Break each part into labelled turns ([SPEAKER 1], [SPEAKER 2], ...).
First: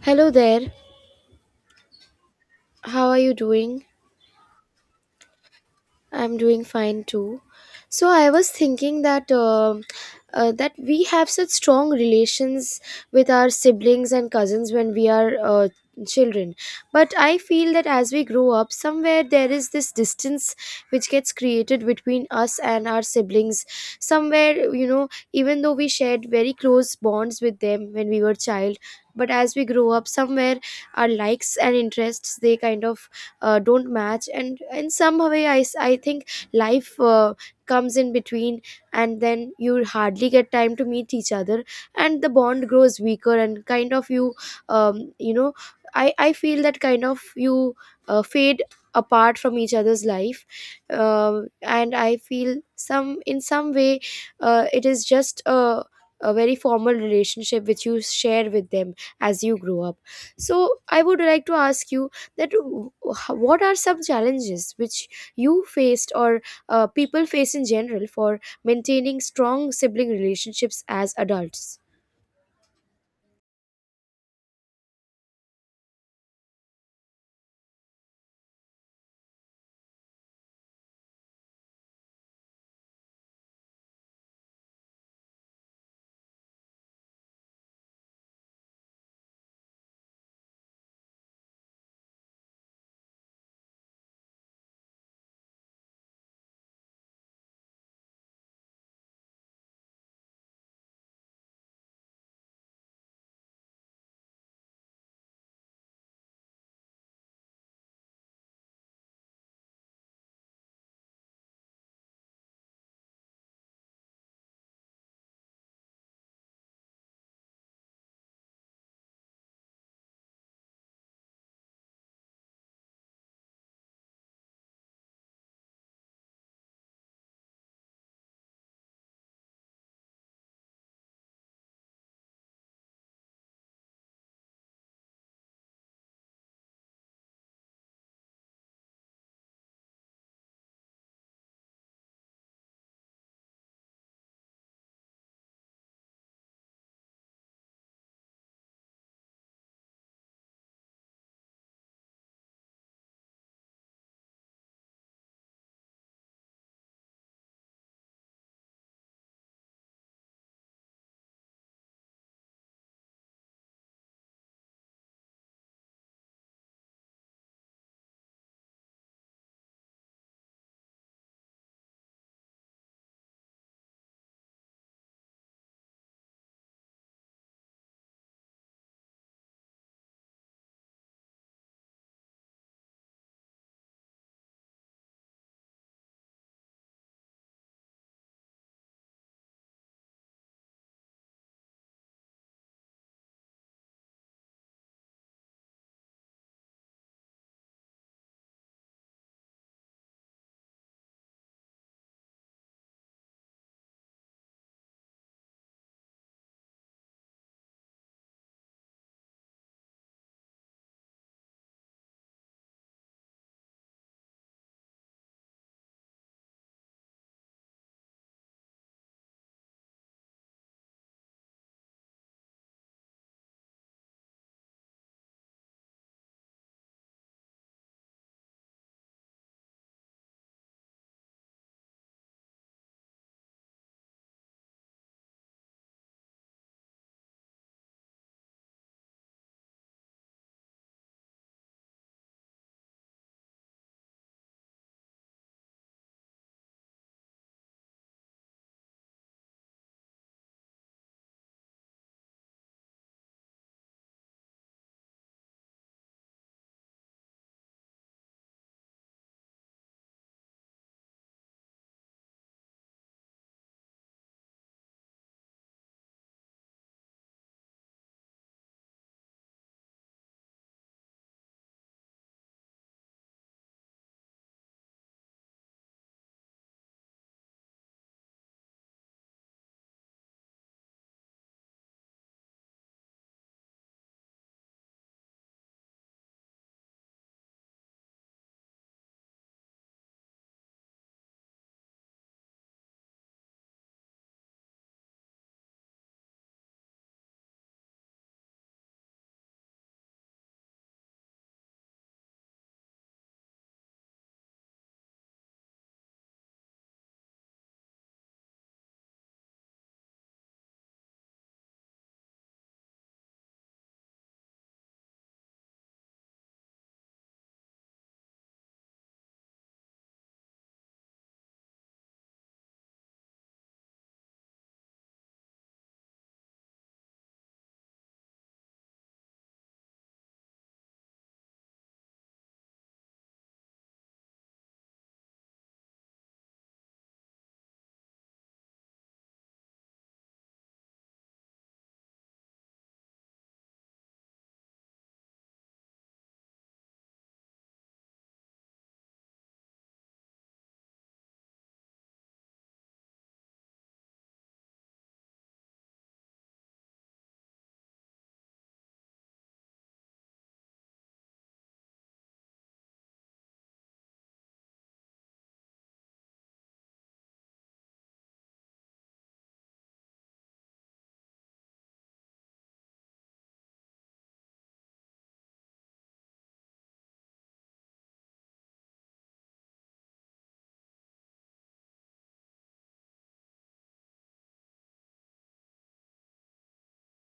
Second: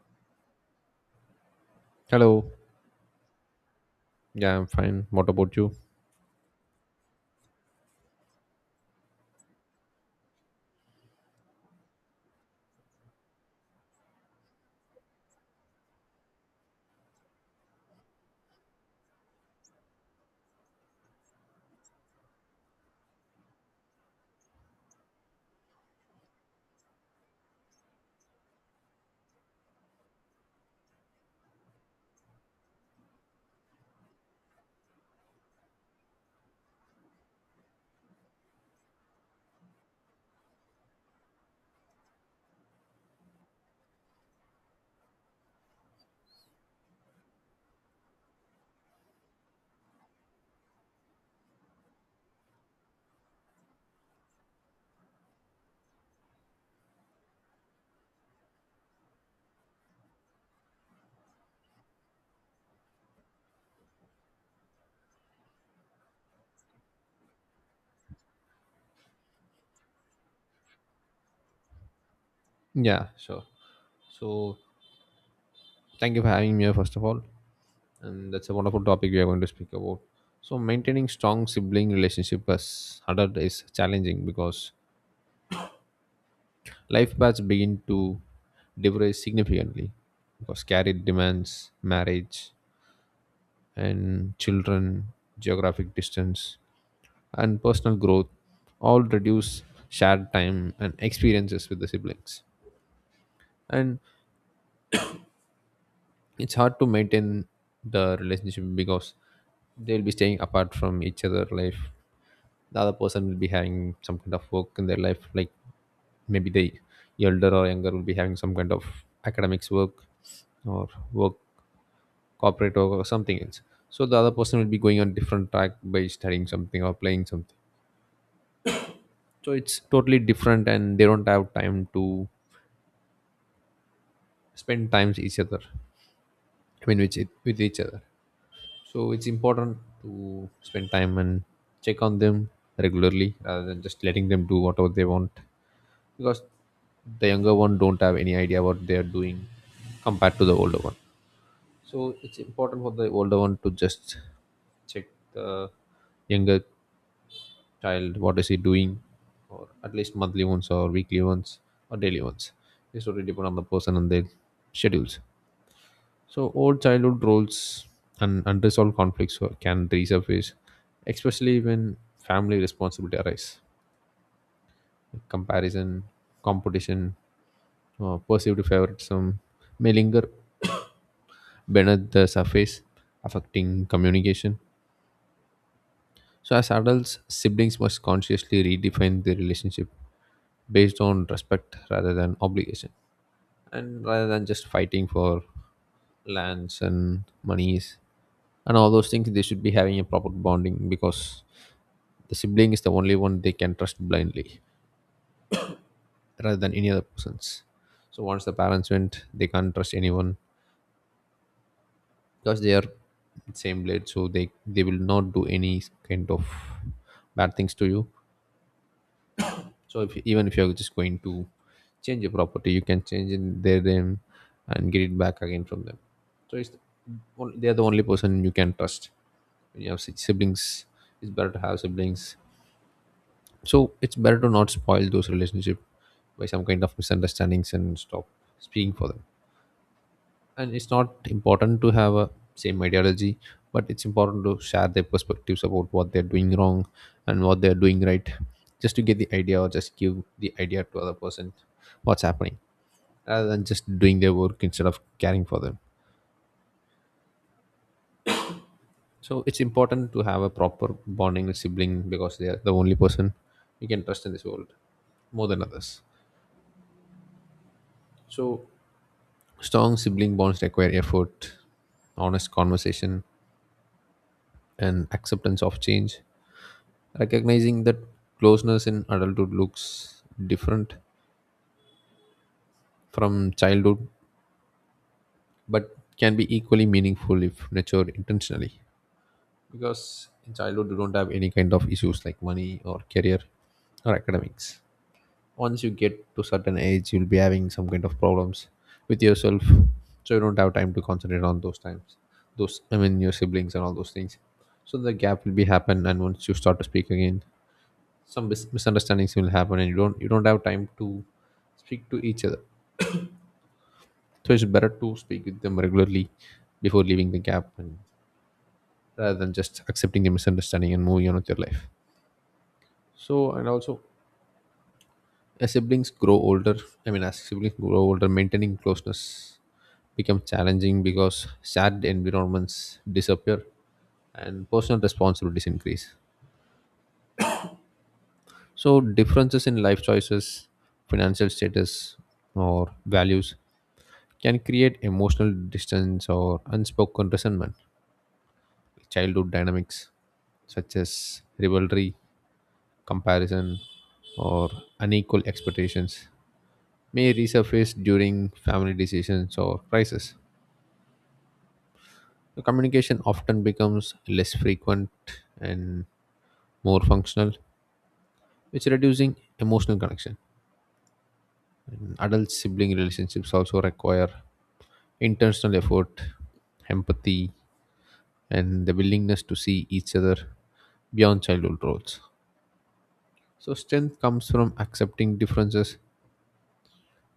[SPEAKER 1] Hello there.
[SPEAKER 2] Hello.
[SPEAKER 1] How are you doing?
[SPEAKER 2] Yeah, I'm fine. What about you?
[SPEAKER 1] I'm doing fine too. So I was thinking that that we have such strong relations with our siblings and cousins when we are children. But I feel that as we grow up, somewhere there is this distance which gets created between us and our siblings. Somewhere, you know, even though we shared very close bonds with them when we were child, but as we grow up, somewhere our likes and interests they kind of don't match, and in some way I think life comes in between, and then you hardly get time to meet each other and the bond grows weaker and kind of you you know I feel that kind of you fade apart from each other's life. And I feel some in some way it is just a very formal relationship which you share with them as you grow up. So I would like to ask you that what are some challenges which you faced, or people face in general, for maintaining strong sibling relationships as adults?
[SPEAKER 2] Yeah, sure. So, thank you for having me here, first of all. And that's a wonderful topic we are going to speak about. So, maintaining strong sibling relationship as adult is challenging because life paths begin to diverge significantly because career demands, marriage, and children, geographic distance, and personal growth all reduce shared time and experiences with the siblings. And it's hard to maintain the relationship because they'll be staying apart from each other life, the other person will be having some kind of work in their life, like maybe the elder or younger will be having some kind of academics work or work, corporate work or something else. So the other person will be going on different track by studying something or playing something, so it's totally different and they don't have time to spend times each other. I mean with each other. So it's important to spend time and check on them regularly rather than just letting them do whatever they want, because the younger one don't have any idea what they are doing compared to the older one. So it's important for the older one to just check the younger child what is he doing, or at least monthly ones, or weekly ones, or daily ones. It's totally depend on the person and their schedules. So old childhood roles and unresolved conflicts can resurface, especially when family responsibility arise. Like comparison, competition, perceived favoritism may linger beneath the surface, affecting communication. So as adults, siblings must consciously redefine their relationship based on respect rather than obligation, and rather than just fighting for lands and monies and all those things. They should be having a proper bonding because the sibling is the only one they can trust blindly rather than any other persons. So once the parents went, they can't trust anyone because they are same blade, so they will not do any kind of bad things to you. So if even if you're just going to change your property, you can change in their name and get it back again from them. So it's, they are the only person you can trust. When you have siblings, it's better to have siblings. So it's better to not spoil those relationship by some kind of misunderstandings and stop speaking for them. And it's not important to have a same ideology, but it's important to share their perspectives about what they're doing wrong and what they're doing right, just to get the idea or just give the idea to other person what's happening, rather than just doing their work instead of caring for them. So it's important to have a proper bonding with sibling because they are the only person you can trust in this world more than others. So strong sibling bonds require effort, honest conversation, and acceptance of change. Recognizing that closeness in adulthood looks different from childhood, but can be equally meaningful if nurtured intentionally. Because in childhood, you don't have any kind of issues like money or career or academics. Once you get to certain age, you'll be having some kind of problems with yourself, so you don't have time to concentrate on those times, those, I mean your siblings and all those things. So the gap will be happen, and once you start to speak again, some misunderstandings will happen and you don't have time to speak to each other. So it's better to speak with them regularly before leaving the gap, and rather than just accepting the misunderstanding and moving on with your life. So and also as siblings grow older, I mean as siblings grow older, maintaining closeness become challenging because shared environments disappear and personal responsibilities increase. So, differences in life choices, financial status, or values can create emotional distance or unspoken resentment. Childhood dynamics such as rivalry, comparison, or unequal expectations may resurface during family decisions or crisis. The communication often becomes less frequent and more functional, which reducing emotional connection. And adult sibling relationships also require intentional effort, empathy, and the willingness to see each other beyond childhood roles. So strength comes from accepting differences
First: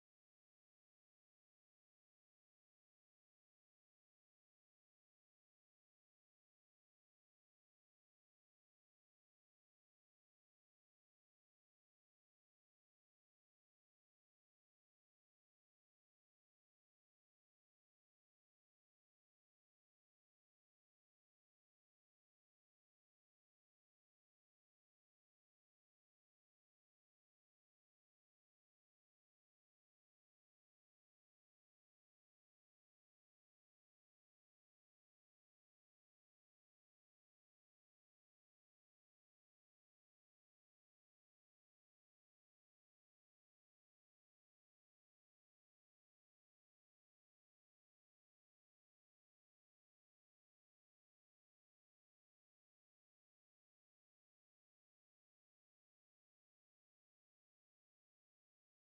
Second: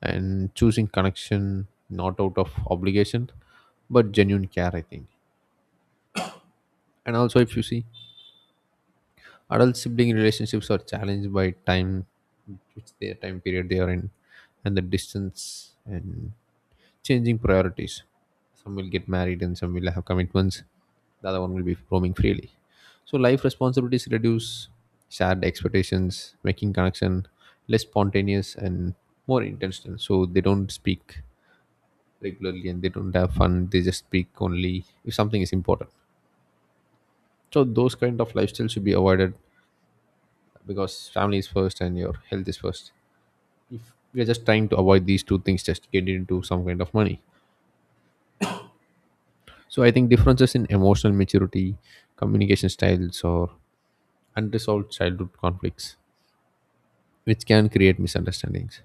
[SPEAKER 2] and choosing connection not out of obligation but genuine care, I think. And also if you see, adult sibling relationships are challenged by time, which their time period they are in, and the distance and changing priorities. Some will get married and some will have commitments. The other one will be roaming freely. So life responsibilities reduce, shared expectations, making connection less spontaneous and more intentional. So they don't speak regularly and they don't have fun. They just speak only if something is important. So those kind of lifestyles should be avoided because family is first and your health is first. If we are just trying to avoid these two things, just get into some kind of money. So I think differences in emotional maturity, communication styles, or unresolved childhood conflicts, which can create misunderstandings.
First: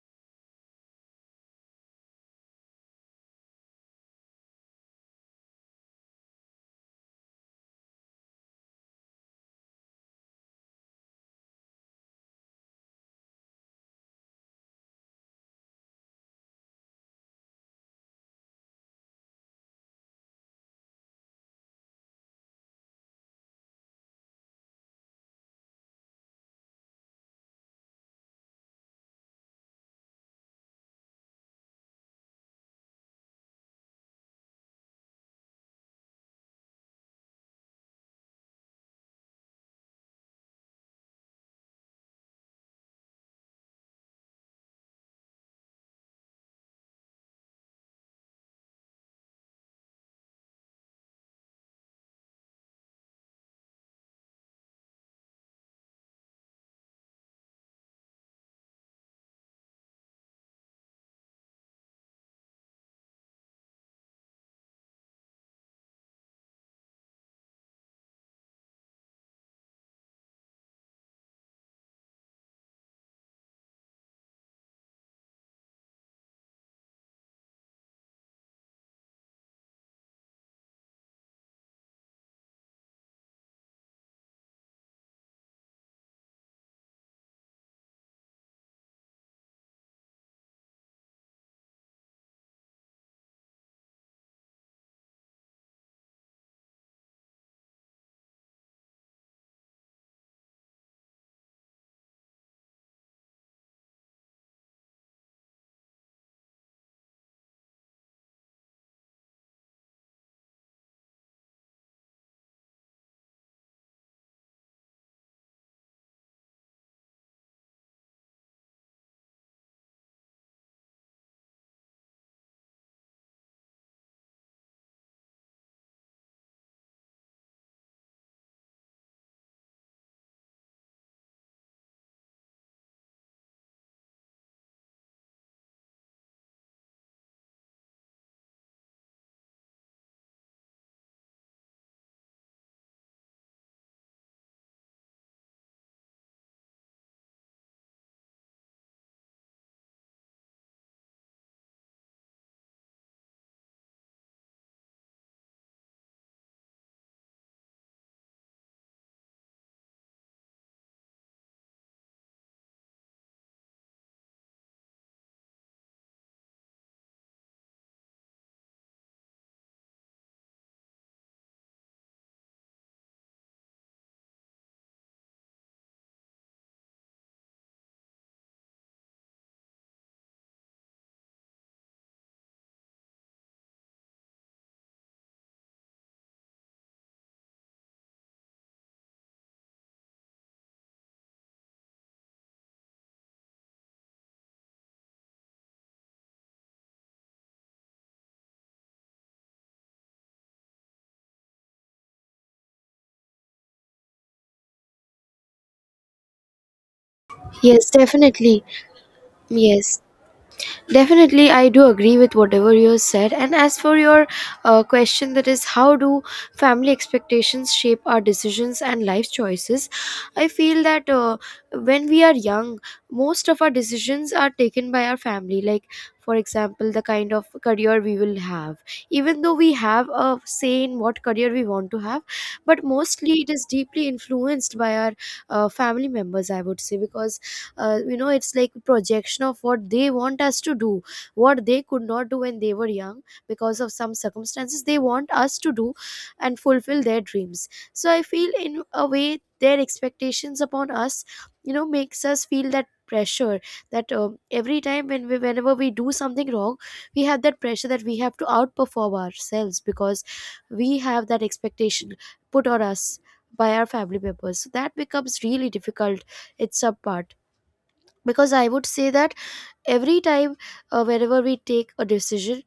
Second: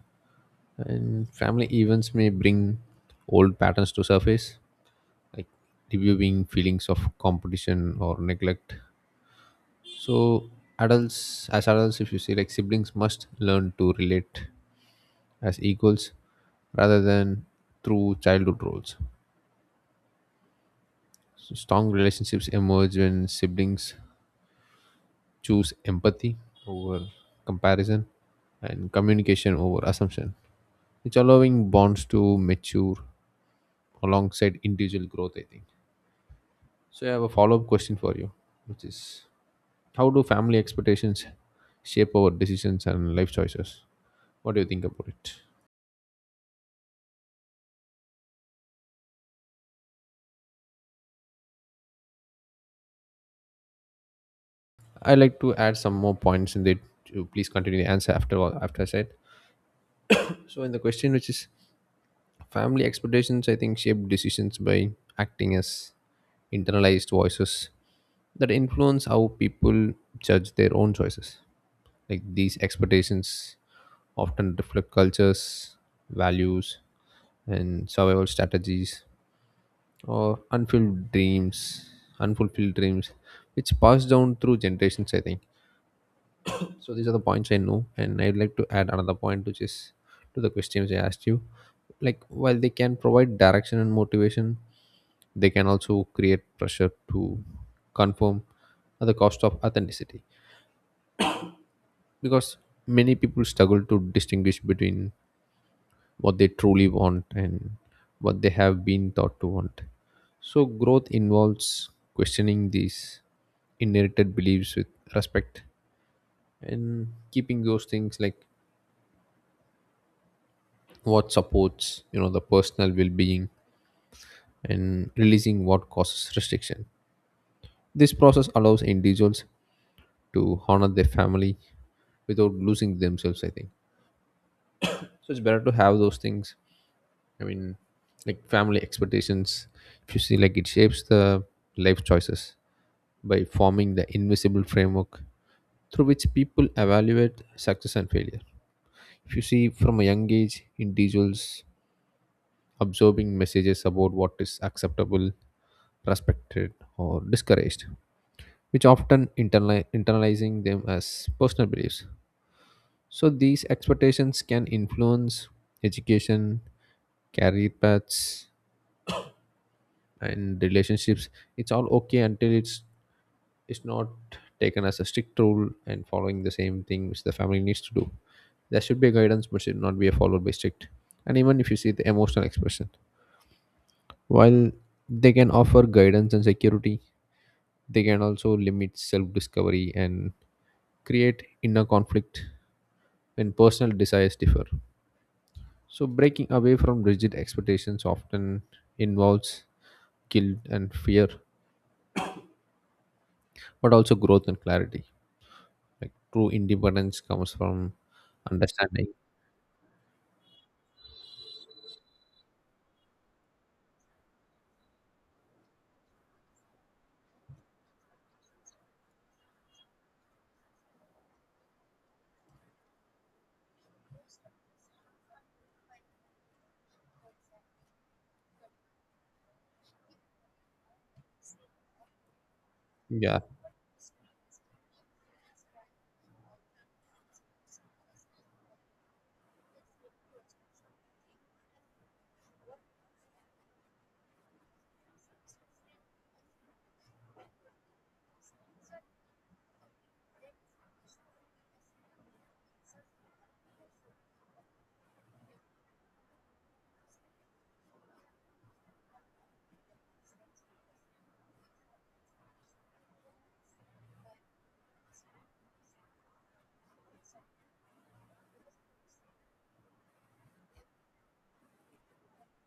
[SPEAKER 2] And family events may bring old patterns to surface, like reviewing feelings of competition or neglect. So adults, as adults, if you see, like siblings must learn to relate as equals rather than through childhood roles. So strong relationships emerge when siblings choose empathy over comparison and communication over assumption, it's allowing bonds to mature alongside individual growth, I think. So I have a follow-up question for you, which is, how do family expectations shape our decisions and life choices? What do you think about it? I like to add some more points in it, to please continue the answer after all after I said. So in the question which is family expectations, I think shape decisions by acting as internalized voices that influence how people judge their own choices. Like these expectations often reflect cultures, values, and survival strategies or unfulfilled dreams, which pass down through generations, I think. So these are the points I know, and I'd like to add another point, which is to the questions I asked you. Like while they can provide direction and motivation, they can also create pressure to conform at the cost of authenticity. Because many people struggle to distinguish between what they truly want and what they have been taught to want. So, growth involves questioning these inherited beliefs with respect and keeping those things like what supports, the personal well-being, and releasing what causes restriction. This process allows individuals to honor their family without losing themselves, I think. So it's better to have those things. I mean, like family expectations, if you see, like it shapes the life choices by forming the invisible framework through which people evaluate success and failure. If you see from a young age, individuals absorbing messages about what is acceptable, respected, or discouraged, which often internalizing them as personal beliefs. So these expectations can influence education, career paths, and relationships. It's all okay until it's is not taken as a strict rule and following the same thing which the family needs to do. There should be a guidance, but should not be followed by strict. And even if you see the emotional expression, while they can offer guidance and security, they can also limit self discovery and create inner conflict when personal desires differ. So, breaking away from rigid expectations often involves guilt and fear, but also growth and clarity. Like true independence comes
[SPEAKER 1] Yes,
[SPEAKER 2] from
[SPEAKER 1] definitely.
[SPEAKER 2] understanding.
[SPEAKER 1] Yes, definitely, I do agree with whatever you have said. And as for your question, that is, how do family expectations shape our decisions and life choices? I feel that when we are young, most of our decisions are taken by our family. Like, for example, the kind of career we will have. Even though we have a say in what career we want to have, but mostly
[SPEAKER 2] Yeah,
[SPEAKER 1] it is deeply influenced by our family members, I would say, because you know, it's like projection of what they want us to do, what they could not do when they were young because of some circumstances. They want us to do and fulfill their dreams. So I feel in a way their expectations upon us, you know, makes us feel that pressure, that every time when we whenever we do something wrong, we have that pressure that we have to outperform ourselves because we have that expectation put on us by our family members. So that becomes really difficult. It's a part, because I would say that every time, whenever we take a decision,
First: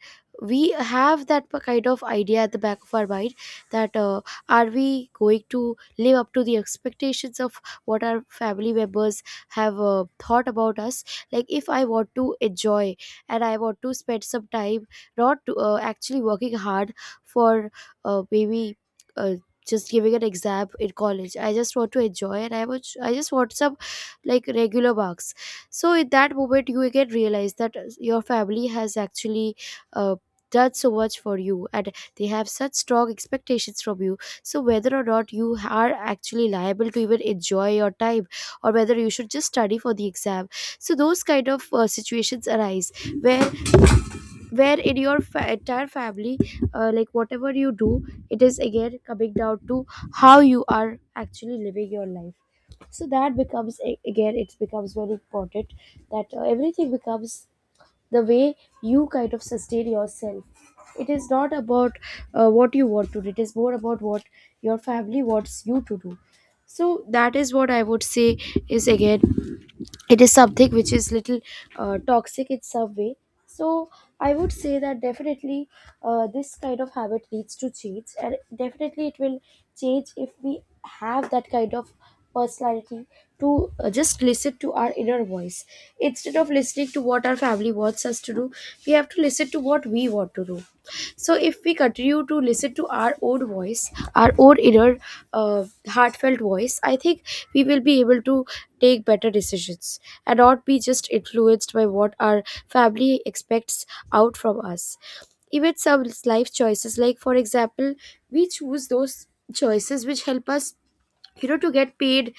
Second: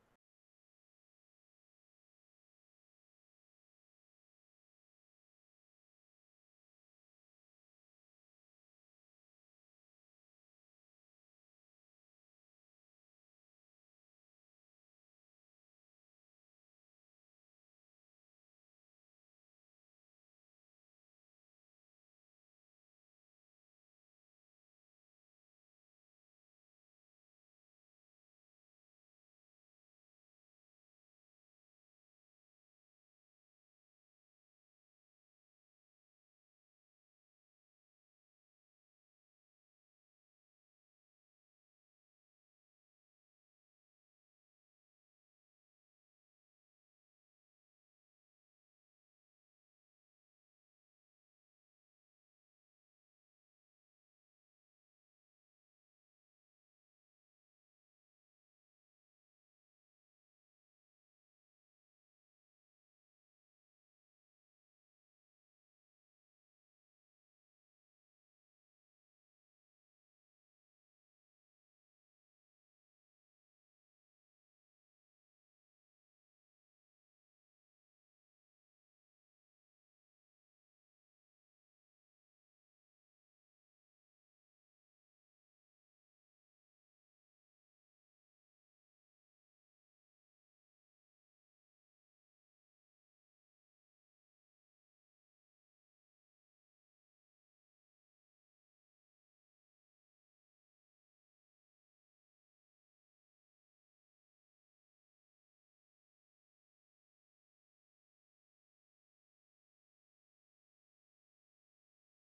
[SPEAKER 1] we have that kind of idea at the back of our mind that are we going to live up to the expectations of what our family members have thought about us. Like, if I want to enjoy and I want to spend some time, not to, actually working hard for maybe uh, just giving an exam in college, I just want to enjoy and I just want some like regular marks. So in that moment you get realize that your family has actually uh, done so much for you, and they have such strong expectations from you. So whether or not you are actually liable to even enjoy your time, or whether you should just study for the exam. So those kind of situations arise where in your entire family, like whatever you do, it is again coming down to how you are actually living your life. So that becomes again, it becomes very important that everything becomes the way you kind of sustain yourself. It is not about what you want to do, it is more about what your family wants you to do. So that is what I would say, is again, it is something which is little toxic in some way. So I would say that definitely this kind of habit leads to change, and definitely it will change if we have that kind of personality to just listen to our inner voice instead of listening to what our family wants us to do. We have to listen to what we want to do. So if we continue to listen to our own voice, our own inner heartfelt voice, I think we will be able to take better decisions and not be just influenced by what our family expects out from us. Even some life choices, like for example, we choose those choices which help us, you know, to get paid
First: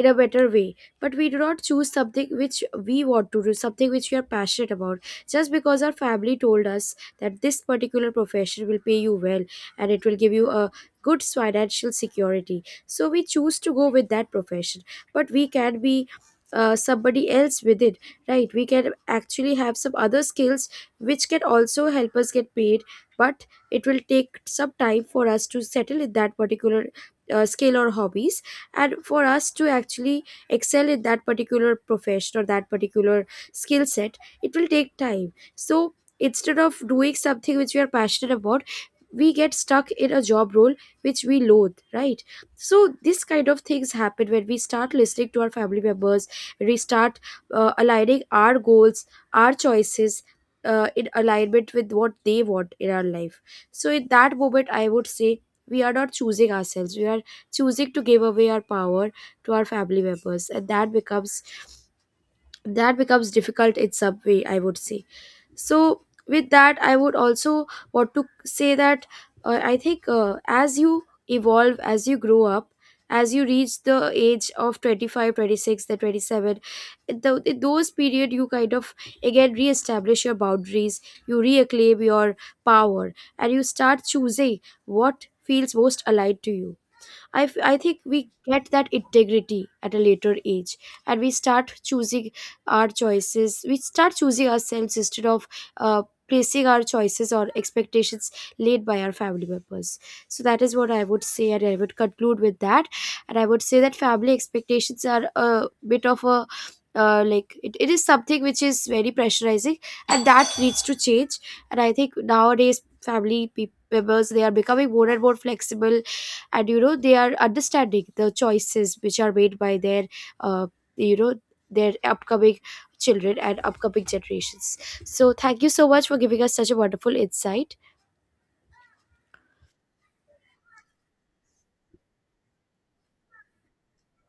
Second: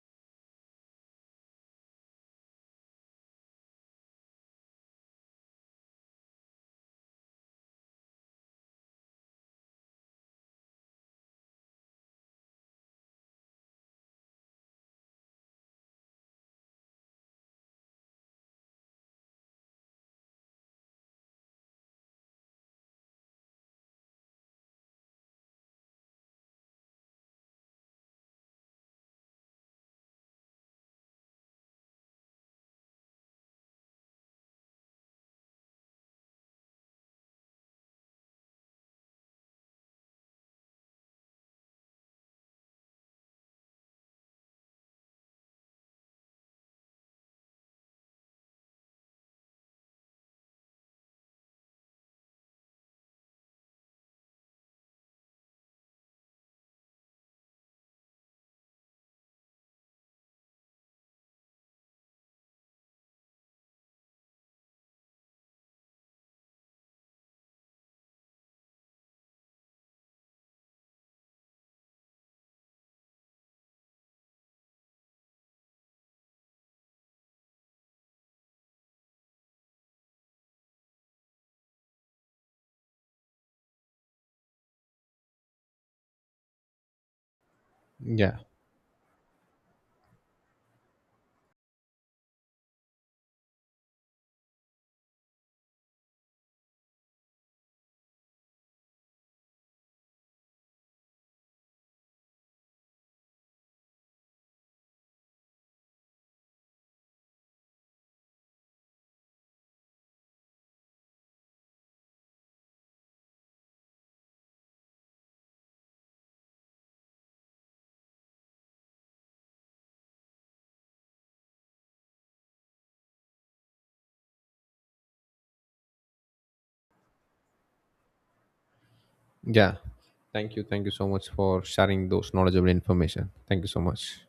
[SPEAKER 1] in a better way, but we do not choose something which we want to do, something which we are passionate about, just because our family told us that this particular profession will pay you well and it will give you a good financial security, so we choose to go with that profession. But we can be somebody else with it, right? We can actually have some other skills which can also help us get paid, but it will take some time for us to settle in that particular skill or hobbies, and for us to actually excel in that particular profession or that particular skill set, it will take time. So instead of doing something which we are passionate about, we get stuck in a job role which we loathe, right? So this kind of things happen when we start listening to our family members, when we start aligning our goals, our choices, in alignment with what they want in our life. So in that moment I would say we are not choosing ourselves, we are choosing to give away our power to our family members, and that becomes, that becomes difficult in some way, I would say. So with that I would also want to say that I think, as you evolve, as you grow up, as you reach the age of 25, 26, the 27, in in those period, you kind of again reestablish your boundaries, you reclaim your power, and you start choosing what feels most aligned to you. I think we
[SPEAKER 2] yeah.
[SPEAKER 1] get that integrity at a later age, and we start choosing our choices, we start choosing ourselves instead of placing our choices or expectations laid by our family members. So that is what I would say, and I would conclude with that. And I would say that family expectations are a bit of a, like it is something which is very pressurizing, and that needs to change. And I think nowadays family peop members, they are becoming more and more flexible, and you know, they are understanding the choices which are made by their uh, you know their upcoming children and upcoming generations. So thank you so much for giving us such a wonderful insight.
[SPEAKER 2] Yeah. Thank you. Thank you so much for sharing those knowledgeable information. Thank you so much.